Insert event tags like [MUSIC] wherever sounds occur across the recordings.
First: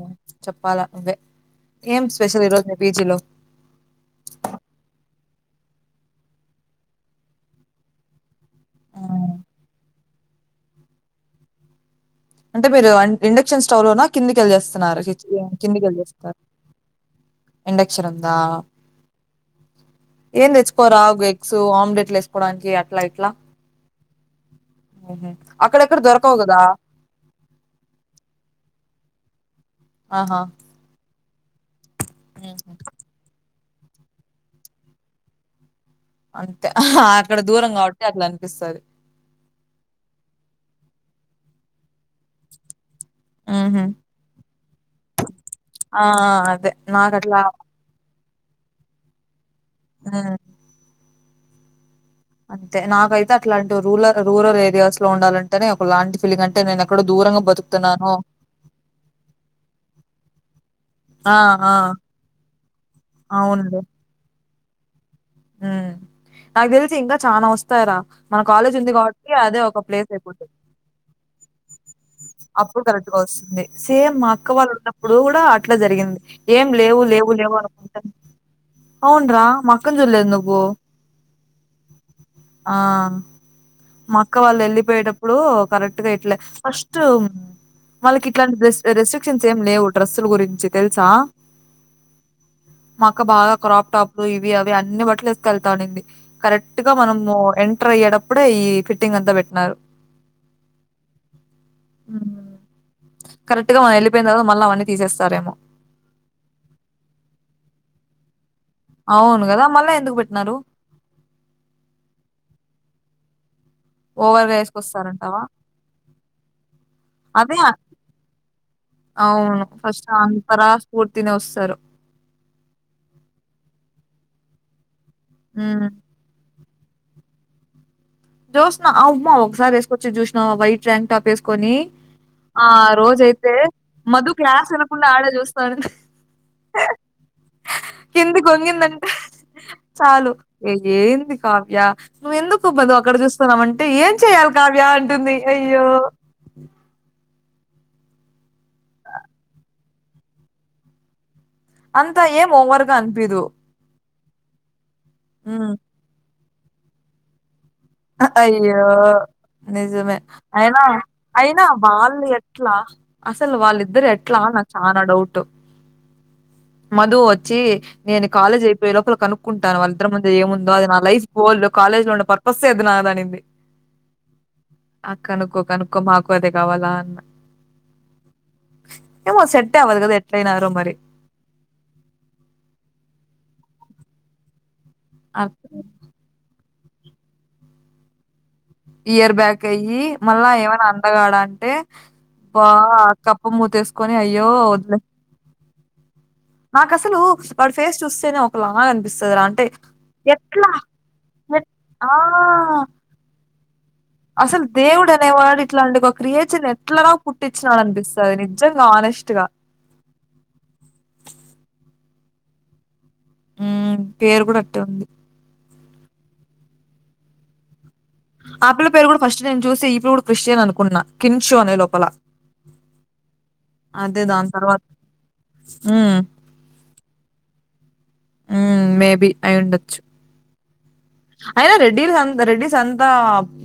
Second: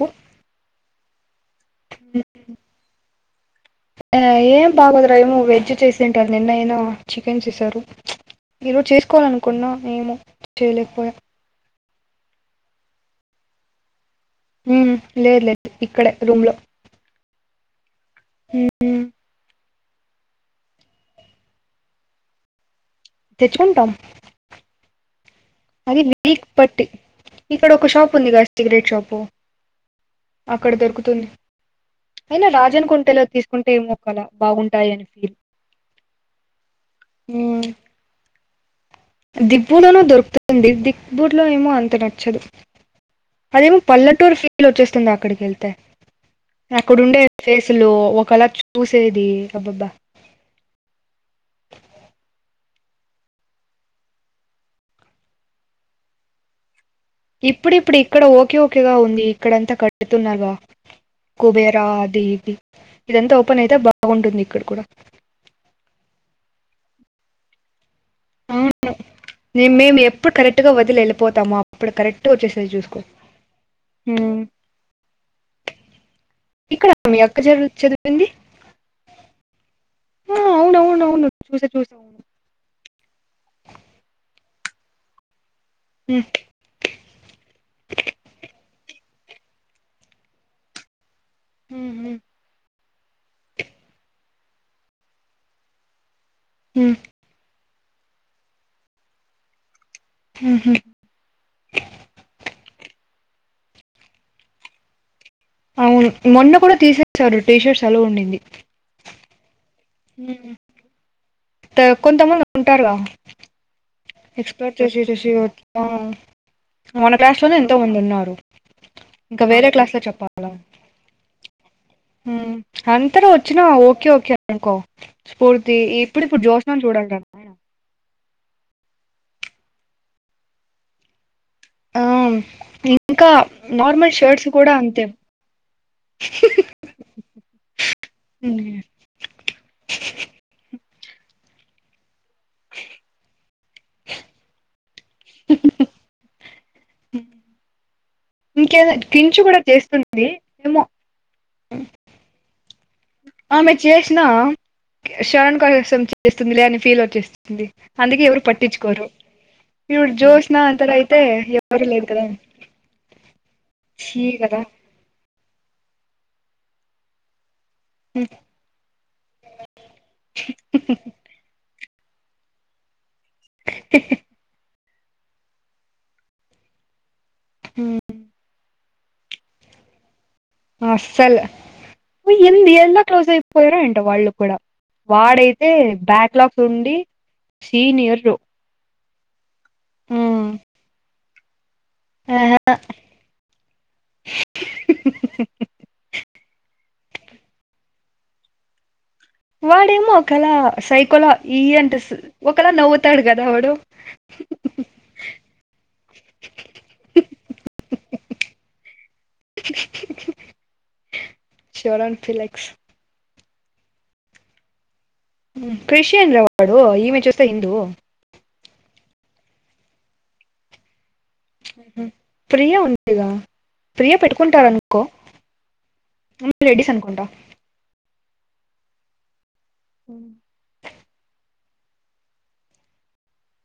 అ ఆ! చెప్పాలా నువ్వే ఏం స్పెషల్ ఈరోజు పీజీలో ఏ ఏం బాగోదరా ఏమో వెజ్ చేసింటారు నిన్న అయిను చికెన్ చేసారు ఈరోజ్ చేసుకోవలనుకున్న ఏమో చేయలేకపోయా అంటే మీరు ఆ ఇండక్షన్ స్టవ్ లోనా హ్మ్. కిందికెళ్ళేస్తున్నారు లేదు లేదు ఇక్కడే కిందికెలెస్తారు రూమ్‌లో. ఇండేక్ శృందా హ్మ్. ఏన్ తెచ్చుకోరా ఒక ఎగ్స్ ఆమ్లేట్లు ఎస్కోడానికి ప్లయిట్లా తెచ్చుకుంటాం. ఊహు అక్కడెక్కడ అది దొరకవు వీక్ కదా బట్టి. ఇక్కడ ఒక షాప్ ఉంది కదా సిగరెట్ షాపు ఆహా అక్కడ దొరుకుతుంది అయినా మ్హూ. రాజన్ కొంటెలో తీస్ కుంటే మొక్కలా బాగుంటాయని అని ఫీల్ అంతే ఆహ్ అక్కడ హ్మ్. దూరం కాబట్టి అట్లనిపి పిస్తది దిబ్బులోనూ దొరుకుతుంది దిక్ బుట్ లో ఏమో అంతడట్ చదు అదేమో మ్మ్. పల్లటూర్ ఫి ల్ ఒచ్చేస్తుంద అక్కడికి కెల్ ట ఆ అదే నాకు అక్కడుండే అట్లా ఫేసులు ఒకల ట్ చూసేది అబ్బబ మ్, అంతే నాకైతే అట్లాంటి రూలల్ రూరల్ ఏరియాస్ లో ఉండాలంటేనే ఒక లాంటి ఫీలింగ్ అంటే నేనెక్ ఇప్పుడుప్పుడు ఇక్కడ ఓకే ఓకేగా ఉంది ఇక్కడంతా కడుతున్నారుగా ఆ ఆ కుబేర అది ఇది ఇదంతా ఓపెన్ అయితే బాగుంటుంది ఇక్కడ కూడా ఊ నాకు తెలిసి ఇంకా చానా వస్తాయ్ ర మన అవును కాలేజ్ ఉంది కాబట్టి అదే నేను ఒక మేము ప్లేస్ ఎప్పుడు అయిపోతది కరెక్ట్ గా వదిలి వెళ్ళిపోతాము అప్పుడు కరెక్ట్ వచ్చేసేది అప్పుడు చూసుకో కరెక్ట్గా వస్తుంది సేమ్ మా ఉమ్. అక్క వాళ్ళు ఉన్నప్పుడు కూడా అట్లా జరిగింది ఏం ఇక్కడ లేవు మీ లేవు అక్క లేవు చదువు అనుకుంట చదివింది అవున్రా మా అక్క ఆ, నువ్వు అవును అవును అవును చూసా చూసా అవును ఆ మా అక్క వాళ్ళు వెళ్ళి [UNINTELLIGIBLE] బయేటప్పుడు కరెక్ట్ గా ఉమ్, ఇట్లే ఫస్ట్ వాల్కి ఇట్లాంటి రె రెసి క్షన్స్ ఏం లేవు డ్రస్ల గురించి తెలుసా ఉమ్, ఉమ్, మక్క బాగా క్రాప్ టాప్లు అ అన్ని బట్టలు తీసుకెళ్తాడి కరెక్ట్ గా ఉమ్, మనము ఎ టర్ అయ్యేటప్పుడు ఈ ఫిట్టింగ్ అంతా పెట్టినన్నారు హహ కరెట్గా మన వెళ్ళపోయి తర్వాత మళ అన్నీ తీసస్తారేమో అవును మొన్న కూడా తీసేసాడు టీషర్ట్స్ అల్లో ఉండింది అవును కదా కొంత మల్ ఉంటారుగా ఎక్ ఓవర్‌గా ఏసుకొస్తారంటావా? మన క్లాస్ అదే లోని ఎంతో మంది ఉన్నారు ఇంకా అవును. వేరే క్లాస్ లో ఫస్ట్ చెప్పాలా అంతరా స్ఫూర్తినే వస్తారు. అంతరూ వచ్చిన ఓకేఓే రంకో స్పోర్తే హ్మ్. ఎప్పుడు ఎప్పుడు జోస్ చూడాలి జోష్నా అవ్వ ఒకసారిసుకోచ్చిది చూసినావ వైట్ర్ంక్ టాప్ వే కొని ఆ ఆ ఇంకా రోజయితే నార్మల్ మధు షర్ట్స్ క్లాస్ కూడా అంతే వెనకుండా ఆడ చూస్తా ఉనింది కిందికి వంగిందంటే చాలు ఏంది కావ్య నువ్వ ఎందుకు బదు అప్పుడు చూస్తున్నామ అంటే ఏం చెయాలి కావ్య అంటుంది అయ్యో ఇంకేద కించు కూడా చేస్తుంది ఏమో అంతా ఏమో వర్గ అనిపిదు నా శరణ కా వస్తుందిలే అని ఫీల్ వచ్చేస్తుంది అందుకే ఎవరు అయ్యో పట్టించుకోరు ఇప్పుడు నిజమే జోష్న అయినా అంతలో అయితే అయినా ఎవరు లేదు కదా వాళ్ళు ఎట్లా అసలు వాళ్ళిద్దరు చీ ఎట్లా కదా నాకు చనా డౌట్ మధు వచ్చ చ్చి నేను కాలేజ్ అయిపోయ లోపల కనుక్కుంటాను వాళ్ళద్దరి మధ్య ఏముందో అది నా లైఫ్ గోలు కాలేజ్ లో ఉండ ప బిగ్ ఏది నాదాని ఆ కనుకో కనుకో మాకు అదే కావాలా అన్న హుం ఏమో సెట్టే అవదు కద ఎ ఆసల ఏ ఎంద ఎల్లా క్లోస్ అయిపోయారో ఏన్ ట్ వాళ్ళు కూడా వాడైతే అర్థం బ్యాక్ లాగ్ తుండి సీనియరు ఇయర్ బ్యాక్ అయ్యి మళ్ళా ఏమైనా అందగాడా అంటే బా కప్ప మూతి వేసుకొని అయ్యో వద్దులే నక్ అసల్ లు వాడ్ ఫేస్ చూస్తేనే ఒక లాగా అనిపిస్ వాడేమో ఒకలా సైకోలా ఇ ఎట్ అంట ఆ ఒకలా నవ్వుతాడు కదా వాడు అసలు దేవుడు అనేవాన్నాడు ఇట్లాంటి ఒక క్రియేటర్ ని ఎట్లరా పుట్టించినాడు అనిపిస్తుంది నిజంగా ఆనెస్ట్గా షోరాన్ ఫిలెక్స్ ఉమ్ పేరు కూడా అట్టే ఉంది క్రిస్టియన్ రా వాడు ఈమె చూస్తే హిందూ ఆ పిల్ల పేరు కూడా ఫస్ట్ నేను చూసి ఈ పిల్ల కూడా క్రిస్టియన్ అనుకున్నా కిన్షు అనే లోపల ఉమ్ ప్రియా ఉందిగా ప్రియా అదే దాని పెట్టుకుంటార తర్వాత అనుకో రెడీస్ అనుకుంటా ఉమ్ మేబి అయిఉండొచ్చు అయినా రెడ్డ రెడ్డిస్ అంతా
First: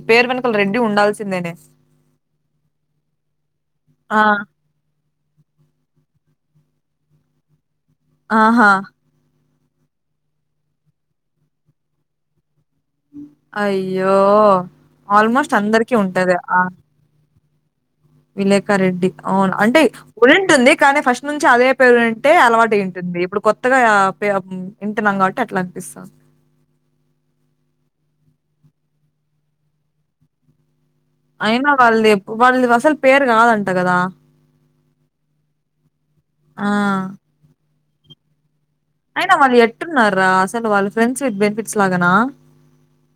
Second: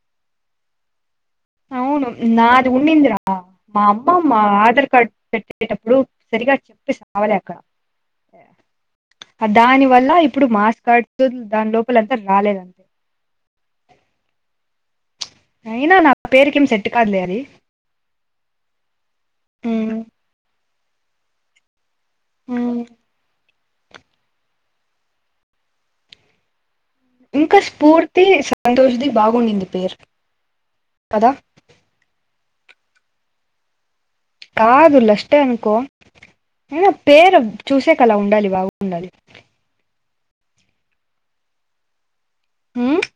పేరు వెనకలు రెడ్డి ఉండాల్సి అవును నాది ఉన్నిందిరా మా ఆ అమ్మమ్మ ఆధార్ కార్డ్ పెట్టేటప్పుడు సరిగా చెప్పి సావలే అక్కడ ఆహా దాని వల్ల ఇప్పుడు మాస్ కార్డు దాని లోపల అంత రాలేద అయ్యో ఆల్మోస్ట్ అందరికీ అయినా నా ఉంటది పేరుకేమి సెట్ కాదులే అది విలేకా రెడ్డి అవును అంటే ఉమ్ ఉండింటుంది కానీ ఫస్ట్ నుంచి అదే పేరు ఉండింటే అలవాటు ఉమ్ అయ్యుంటుంది ఇప్పుడు కొత్త కొత్తగా యా పాయ ఉ వింటున్నాం కాబట్టి అట్లా అనిపిస్తుంది ఇంకా స్ఫూర్తి సంతోషది బాగునింది పేరు కదా అయినా వాళ్ళేద్ వాళ్ళ అసలు పేరు కాదంట కదా కాదు లష్టే అనుకో ఆ! అయిన పేరు చూసేక అలా ఉండాలి వావు అయినా వాళ్ళు ఎట్ నా రా అసలు వాళ్ళ ఫ్రెండ్స్ విత్ బెనిఫిట్స్ లాగానా హ్మ్మ్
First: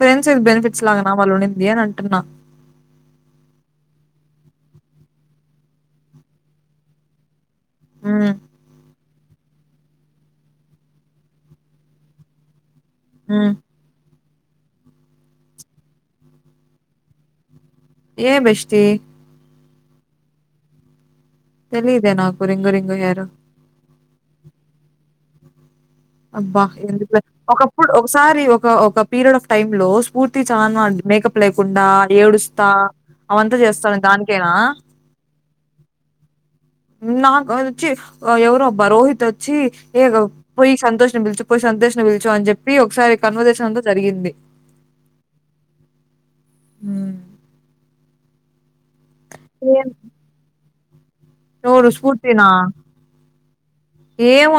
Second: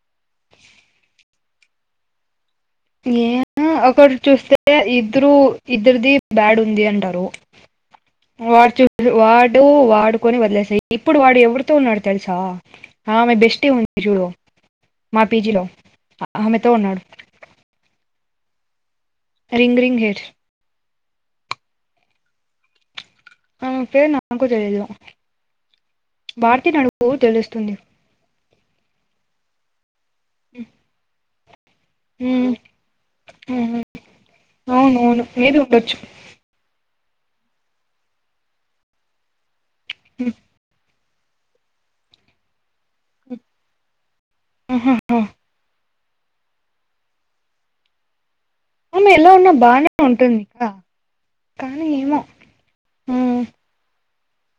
ఫెడ్స్ది బెనిఫిట్స్ లా గా వాళ్ళు ఉండేది అదే అంటున్న ఏ ఒకరు చూస్తే ఇద్దరు ఇద్దరిది బ్యాడ్ ఉంది అంటారు హ్మ్. వార్ చ వార్డ్ వాడు వాడుకొని వదిలేసాయి ఇప్పుడు వాడు ఎవరితో ఉన్నాడు తెలుసా ఆమె హ్మ్. బెస్టి ఉంది చూడు మా పీజీలో ఆమెతో ఉన్నాడు ఏ బెష్టి రింగ్ రింగ్ హెయిర్ తెలియదే నాకు రింగు రింగు హెయిర్ ఆమె పేరు నాకు తెలియదు అబ్బా భారతి నడుపు ఎందుకులే తెలుస్తుంది ఒకప్పుడు ఒకసారి ఒక ఒక పీరియడ్ ఆఫ్ టైమ్ లో పూర్తి చా మేకప్ చెకుండా ఉమ్, ఏడుస్తా అవంతా ఉమ్, చేస్తాను దానికైనా అవును అవును మేబీ ఉండొచ్చు నాకు వ వచ్చి ఎవరుబ్బా రోహిత్ వచ్చి ఏేగ ఉమ్, పోయి సంతోష పిచిపోయి సంతోష్ పిలుచు అని చెప్పి ఒకసారి కన్వర్జేషన్ అంత జరిగింది ఆహాహా అ అమె ఎలా ఉన్నా బాగానే ఉంటుందికా ఎవరు స్ఫూర్తి నా మ్ ఏవ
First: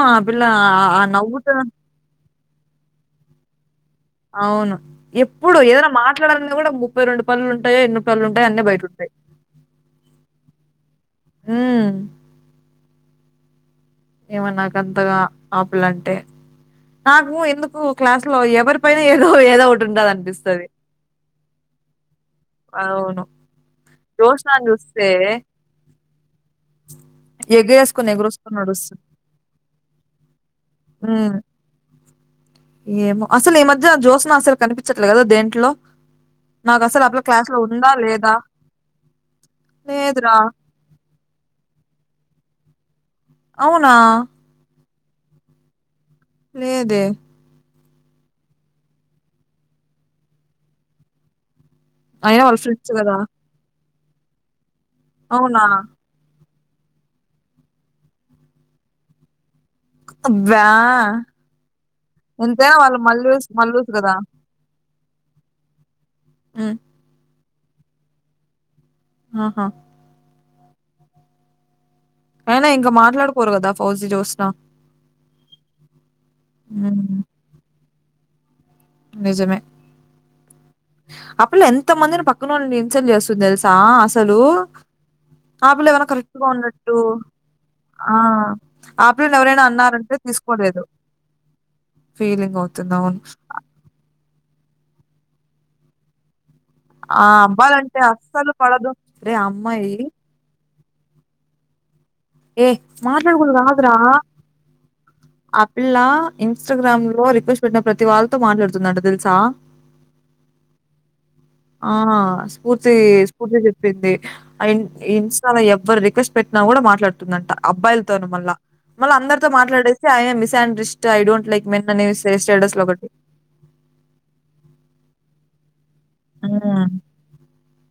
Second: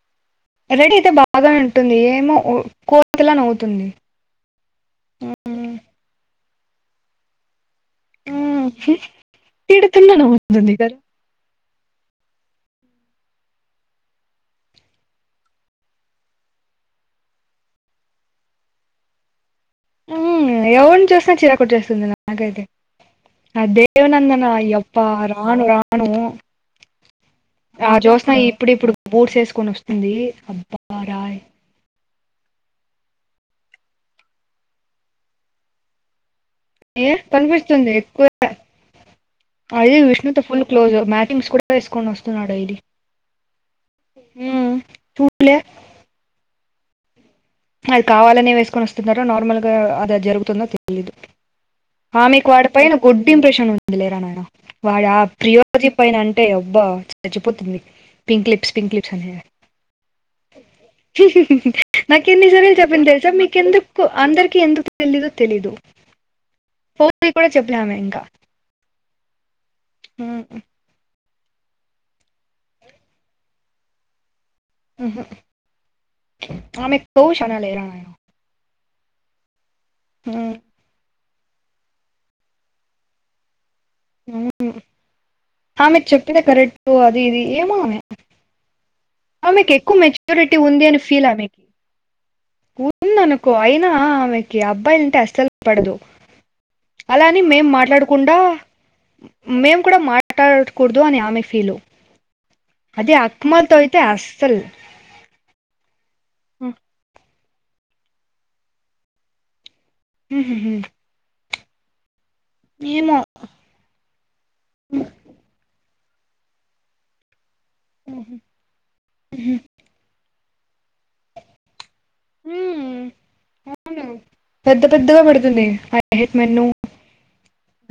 రెడీ అయితే బాగానే ఉంటుంది ఏమో కోతిలా నవ్వుతుంది అవును ఎప్పుడు మ్ ఏదైనా మాట్లాడాలని కూడా ముప్పై రెండు పనులుంటాయి ఉంటాయి ఎన్న పల్లు ఉంటాయి అన్నిీ మ్ బయట ఉంటాయి తిడుతున్నా నవ్వుతుంది కదా అ ఏమో నాక అంతగా ఆపలంటే నాకు ఎందుకు క్లాస్ లో ఎవరి పైన ఏదో ఏదో ఉంటది ఆ అనిపిస్తది యవని చూసినా చీర కుట్చేస్తుంది నాకైతే అవును ఆ జోష్నా దేవనందనయప్ప చూస్తే రాను రాను ఆ ఎగేసుకుని జ్యోష్ణ ఎగురుసుకుని ఇప్పుడు ఇప్పుడు నడుస్తుంది బూడ్ చేేసుకొని వస్తుంది ఉమ్, అబ్బారాయ్ ఏమో అసలు ఈ మధ్య జ్యోసన అసలు కనిపించట్లే కదా దేంట్లో నాకు అసలు ఏ అప్పుడు క్లాస్ లో కనిపిస్తుంది ఉందా ఎక్కువ లేదా అది లేదురా విష్ణుతో ఫుల్ క్లోజ్ మ్యాచింగ్స్ కూడా వేసుకొని వస్తున్నాడు ఇది అవునా చూడ్లీ లేదే అది కావాలనే వేసుకొని వస్తున్నారో నార్మల్గా అదిద జరుగుతుంద తెలీదు అయినా ఆమెక్ వాళ్ళ వాడ ఫ్రెండ్స్ పైన కదా గుడ్ ఇంప్రెషన్ ఉంది మలేరానార వాడు ఆ అవునా ప్రియోజ పైన అం అంటే అబ్బా చచ్చిపోతుంది పింక్ లీప్స్ పింక్ క్లిప్స్ అనే అబ్బ ఎన్ని సర్లు చెప్ప తెలుసా మీకెందుకు అందరికి ఎందుకు తెలీదు తెలీదు ఉమ్, కూడా చెప్పలేమ ఇంకా ఆహా ఉ అయినా ఇంకా మాట్లాడుకోరు కదా ఫౌజి జూస్ అమె ఉమ్, కోష్ లేైరా నిజమే ఉ ఆ పిల్ల ఎంత మందిని పక్కన వాళ్ళుని ఇన్సెల్ చేస్తుంది తెల్స్ ఆ అస్సలు ఉమ్. ఆమె చెప్పేతే కరెక్ట్ అది ఇది ఏమోమె ఆ ఆ పిల్లని ఎవరైనా ఆమెకి ఎక్కువ అన్నారంటే మెచ్యూరిటీ తీసుకోలేదు ఉంది అని ఫీల్ ఆమెకి ఫీలింగ్ అవుతుంది ఉంద అవును అనుకో అయినా ఆమెకి అబ్బా అబ్బయి అంటే అస్సలు పడదు ఆ అలా అని మేము అబ్బాయి లంటే మాట్లాడకుండా అస్సలు పడదు రే అమ్మాయి మూటకూడదు అని అమె ఫీల్ ఏ మాట్లాడకూడదు ఆగరా అస్సలు ఆ పిల్ల ఇన్స్టాగ్రామ్ రిక్వెస్ట్ పెట్టిన ప్రతి వాళ్ళతో మాట్లాడుతుందంట తెలుసా ఉహు ఆ స్ఫూర్తి స్ఫూర్తి చెప్పింది ఆ ఇన్స్టాల ఎవ్వరు క్వెస్ట్ పెట్టిన కూడా మాట్లాడు దట అబ్బాయిలతోనే మళ్ళ మళ్ళ అందరితో మాట్లాడేసి హాయ్ అన్ని మెసే అండ్ రిస్ట్ ఐడోంట్లైక్మేట్ ఉ అవును పెద్ద పెద్దగా పెడుతుంది ఐ హెట్ మెనూ హ్మ్.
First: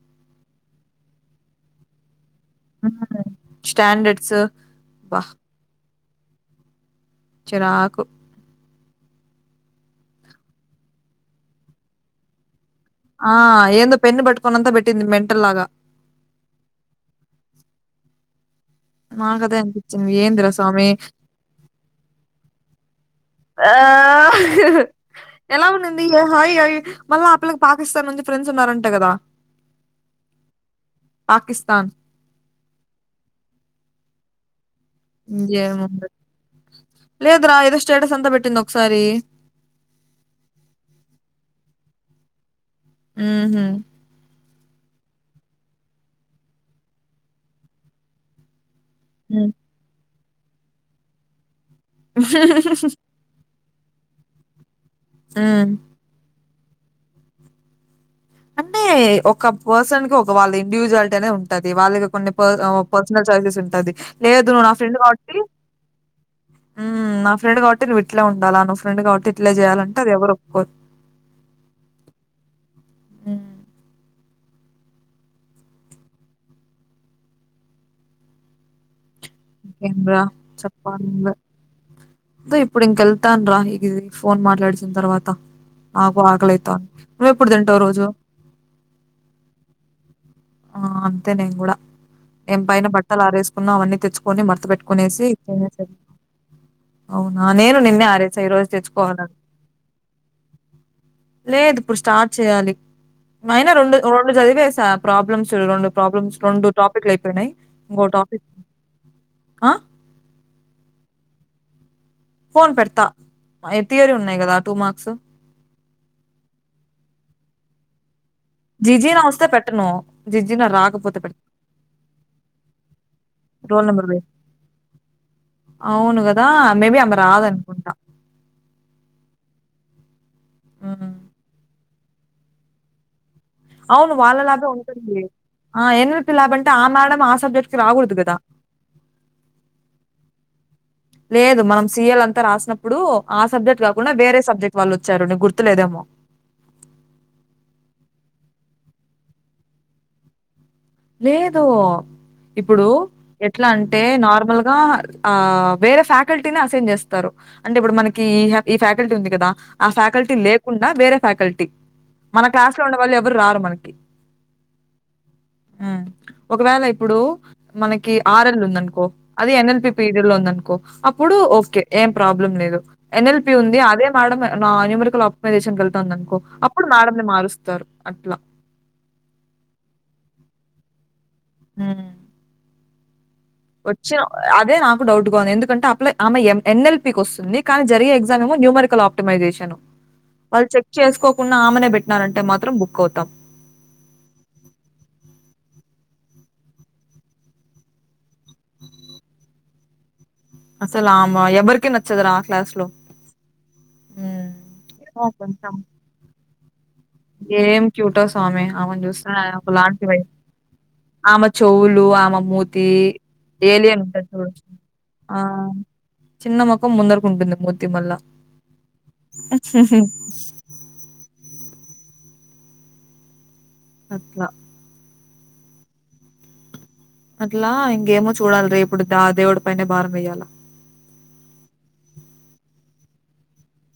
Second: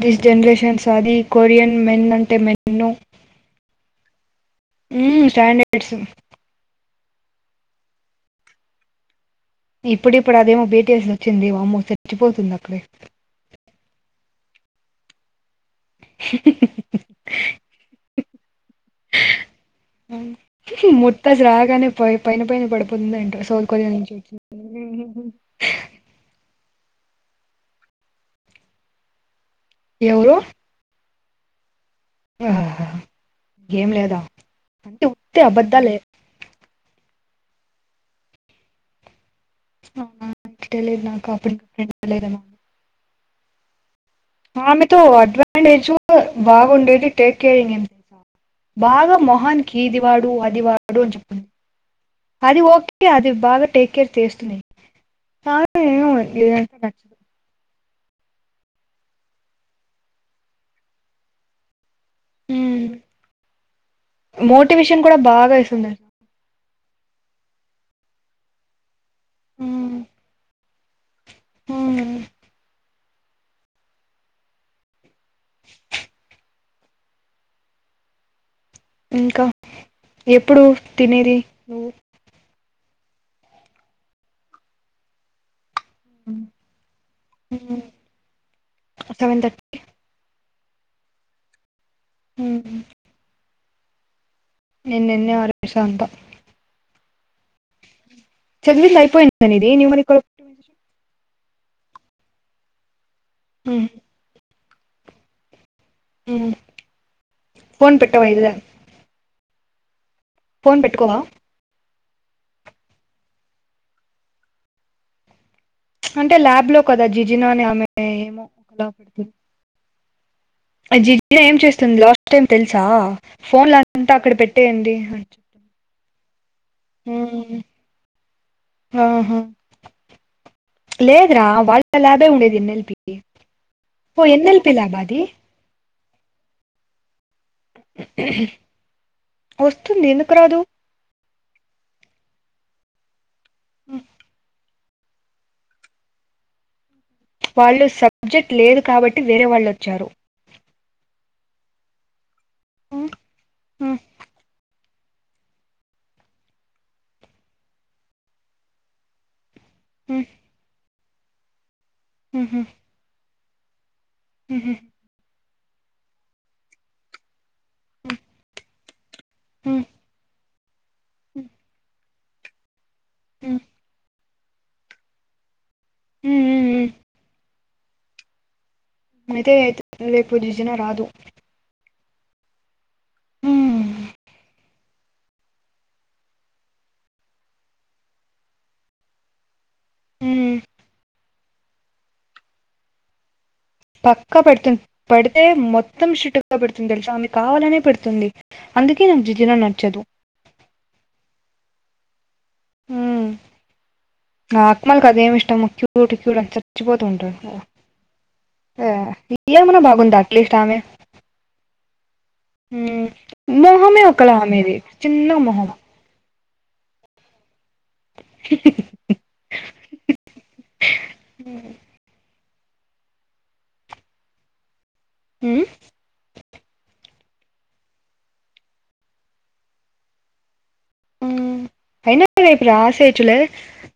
రీస్ జనరేషన్ అని కొరియన్ మెన్ అ మెనూ హ్మ్. స్టాండర్డ్స్ హు అబ్బా! స్టాండర్డ్స్ చిరాకు ఇప్పుడు ఇప్పుడు అదేమో బి టి ఎస్ వచ్చింది వామో చచ్చిపోతుంది అక్కడే ఆ ఏదో పెన్ను పట్టుకుని అంతా పెట్టింది మెంటల్ లాగా నాకదే అనిపిచ్చింది. ఏందిరా స్వామి! [UNINTELLIGIBLE] ముతాజ్ రాగానే పోయి పైన పైనపడిపోయి ఉందంట సౌత్ ఆ! కొరియా నుంచి ఎలా ఉండింది? హాయ్ హాయ్ మళ్ళా ఆ పిల్లకి పాకిస్తాన్ నుంచి ఫ్రెండ్స్ ఉన్నారంట కదా ఎవరు పాకిస్తాన్ ఆహా ఏం లేదా అంటే ఉత్తి అబద్ధాలే లేదు రా ఏదో స్టేటస్ అంత పెటింది ఒకసారి అవునా తెలీదు నాకు అప్పుడు [UNINTELLIGIBLE] తెలియలేదేమో ఉ హు ఆమెతో అడ్వాంటేజ్ బాగుండేది టేక్కేరింగ్ తెలుసా భాగ మ్. మొహానికి ఇది ది వాడు అది వాడు అని చెప్తుంది అది ఓకే అది బాగా టేక్ కేర్ చేస్తున్నాయి తా మ్. ఎం అది ఉ అంటే ఒక పర్సన్ కి ఒక వాళ్ళ ఇండివిజువాలిటీ అనే ఉంటది వాళ్ళకి కొన్ని ప హ పర్సనల్ అవి విసురుతాది లేదు నువ్ నా ఫ్రెండ్ మోటివేషన్ కూడా కాబట్టి బాగా ఇస్తుంది అసలు. మ్మ్ నా ఫ్రెండ్ కాబట్టి నువ్ ఇట్లే ఉండాలా అమ్మే ఫ్రెండ్ కాదు ఎట్లా చేయాలంటే అది ఎవరు ఒప్పుకోరు ఉమ్మ్ మ్మ్ హా ఇంకా ఇంకేం రా ఎప్పుడు తినేది నువ్వు తే ఇప్పుడు ఇంక వెళ్తాను రా ఇప్పుడు ఈ ఫోన్ మాట్లాడేసిన తర్వాత నాకు ఆకలి ఐతుంది నువ్వు ఎప్పుడు తింటావు రోజు సెవెన్ థర్టీ ఆ అంతే నేను కూడా ఏం పైన బట్టలు ఆారేసి ఉన్నవన్నీ తెచ్ కొని మర్త నేను పెట్టుకునేసి నిన్నే ఆరేసా ఇ అంతా అవునా నేను నిన్నే ఆరేసా ఈ రోజు చదివింది తెచ్చుకోవాలని అయిపోయింది నీది న్యూమరికల్ లేదు ఇప్పుడు స్టార్ట్ చేయాలి నైనా రెడు ఆప్టిమైజేషన్. రెండు జదివేసా ప్రాబ్లమ్స్ ఉ రొండు ప్రాబ్లమ్స్ రెండు టాపిక్లు అయిపోయినాయి ఫోన్ ఇంకో పెట్టవా టాపిక్ ఇదిదా ఆ ఫోన్ పెట్టుకోవా ఫోన్ పెడతా థయరీ ఉన్నాయి కదా టూ మార్క్స్ అంటే ల్యాబ్ లో కదా జిజినోని ఆమె ఏమో జిజినా వస్తే పెట్టను జీజీనా రాకపోతే జిజిన పెడతా. ఏం చేస్తుంది లాస్ట్ టైమ్ తెలుసా ఫోన్ లో రోల్ నంబర్ అంతా వేసి. అక్కడ పెట్టేయండి అని చెప్ ఆ మేబి అమ రాధనుకుంట లేదరా వాళ్ల్ లాభే ఉండేది ఎనల్పికి అవును వాళ్ళ లాభే ఉంటుంది ఆ ఎన్ లాభంటే ఆ మేడం ఆ స్కూ సబ్జెక్ట్ కి రాకూడదు కదా వస్తుంది ఎందుకు రాదు లేదు మనం సిఎల్ అంతా రాసినం ఇప్పుడు ఆ సబ్జెక్ట కాకుండా వేరే సబ్జెక్ట్ వాళ్ళు వచ్చారు నీకు గుర్తులేదేమో వాళ్ళు సబ్జెక్ట్ లేదు కాబట్టి వేరే వాళ్ళొచ్చారు లేదు ఇప్పుడు ఎట్లా అంటే నార్మల్ గా ఆ వేరే ఫ్యాకల్టీనే అసైన్ చేస్తారు అంటే ఇప్పుడు మనకి ఈ ఫ్యాకల్టీ ఉంది కదా ఆ ఫ్యాకల్టీ లేకుండా వేరే ఫ్యాకల్టీ మన క్లాస్ లో ఉండే వాళ్ళు ఎ ఎవర్రారు మనకి ఉహ్హుమ్ మ్మ్ ఒకవేళ ఇప్పుడు మనకి ఆరెల్ ఉందఅనుకో అది ఎన్ఎల్పి పీరియడ్లో ఉందను అప్పుడు ఓకే ఏం ప్రాబ్లం లేదు ఎన్ఎల్పి ఉంది అదేం మేడం న్యూమరికల్ ఆప్టిమైజేషన్ తుందనుకో అప్పుడు మేడం ని మారుస్ తారు అట్లా అయితేయి రేపు జిజిన రాదు ఆ వచ్చే అదే నాకు డౌట్ గా ఉంది ఎందుకంటే అలా ఆమె ఎన్ఎల్పికి వస్తుంది కానీ జరిగే ఎగ్జామ్ ఏమో న్యూమరికల్ ఆప్టిమైజేషన్ వాళ్లు చెక్ చేసుకో కున్న ఆమెనే పెట్టినారంటే మాత్రం బుక్ అవుతాం పక్కా పెడుతుంది పడితే మొత్తం స్ట్రిక్ట్ పెడుతుంది తెలుసు ఆమె కావాలనే పెడుతుంది అందుకే జూజిర చెప్పు అసలు ఆమె ఎవరికీ నచ్చదు రా క్లాస్ లో ఆత్మలకు అదేమిష్టము క్యూట్ క్యూట్ అసల్ ఏం క్యూటో స్వామి ఏ, ఆమెను చూస్తేనే ఒక ఏమన్నా లాంటి బాగుంది అట్లీస్ట్ ఆమె ఆమె చెవులు ఆమె మూతి మ్మ్. ఏలియన్ మొహమే ఉంటాది ఒకలా చూడు ఆమెది చిన్న ఆ మొహం చిన్న మొఖం ముందరుకు ఉంటుంది తి మళ్ల అట్లా ఊ అట్లా ఇంకేమో చూడాలి రేపుడు దా దేవుడి పనే భారం వేయ్యాల ఊమ్ ఫైనల్ రేపు రాసేయచ్చులే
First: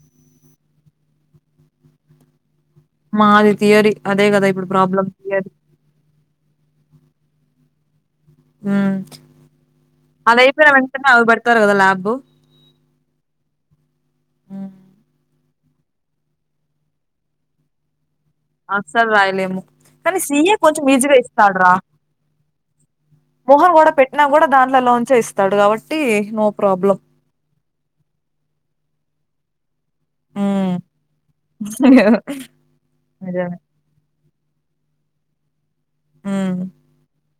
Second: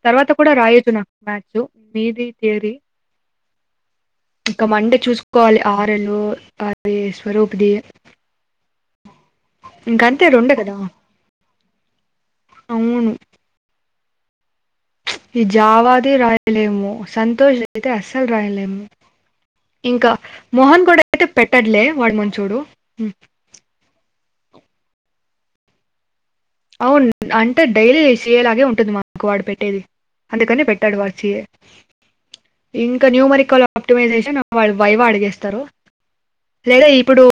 తర్వాత కూడా రాయద్దు నాకు వద్దు మీది తియరీ ఆ అది తీయరి ఇంకా మండే చూసుకోవాలి ఆరేలు ఆ ఈ స్వరూప్ ది ఊ రెండే అదయిపోన కదా వెంటనే అ పెడతారు కదా ల్యాబు అవును ఉ ఈ జావాది రాయలేము సంతోష్ దయితే అస అల్ రాయలేము అస్సలు రాయలేము ఇంకా కానీ సీఏ కొంచెం మోహన్ కూడా ఈజీగా అయితే ఇస్తాడు రా పెట్టట్లే వాడు మంచోడు నాకు కూడా దాంట్లోలోంచే ఇస్తాడు గాబట్టి నో ప్రాబ్లమ్ టే డైలీ సియేలాగే ఉంటది మాకు వాడు పెట్టేది అందుకని హ్మ్ పెట్టాడు వచ్చి నిజమే ఇంకా న్యూమరికల్ ఆప్టిమైజేషన్ అ వాళ్ళు వైవా అడిగేస్తారు ఉమ్ లేడ ఇప్పుడు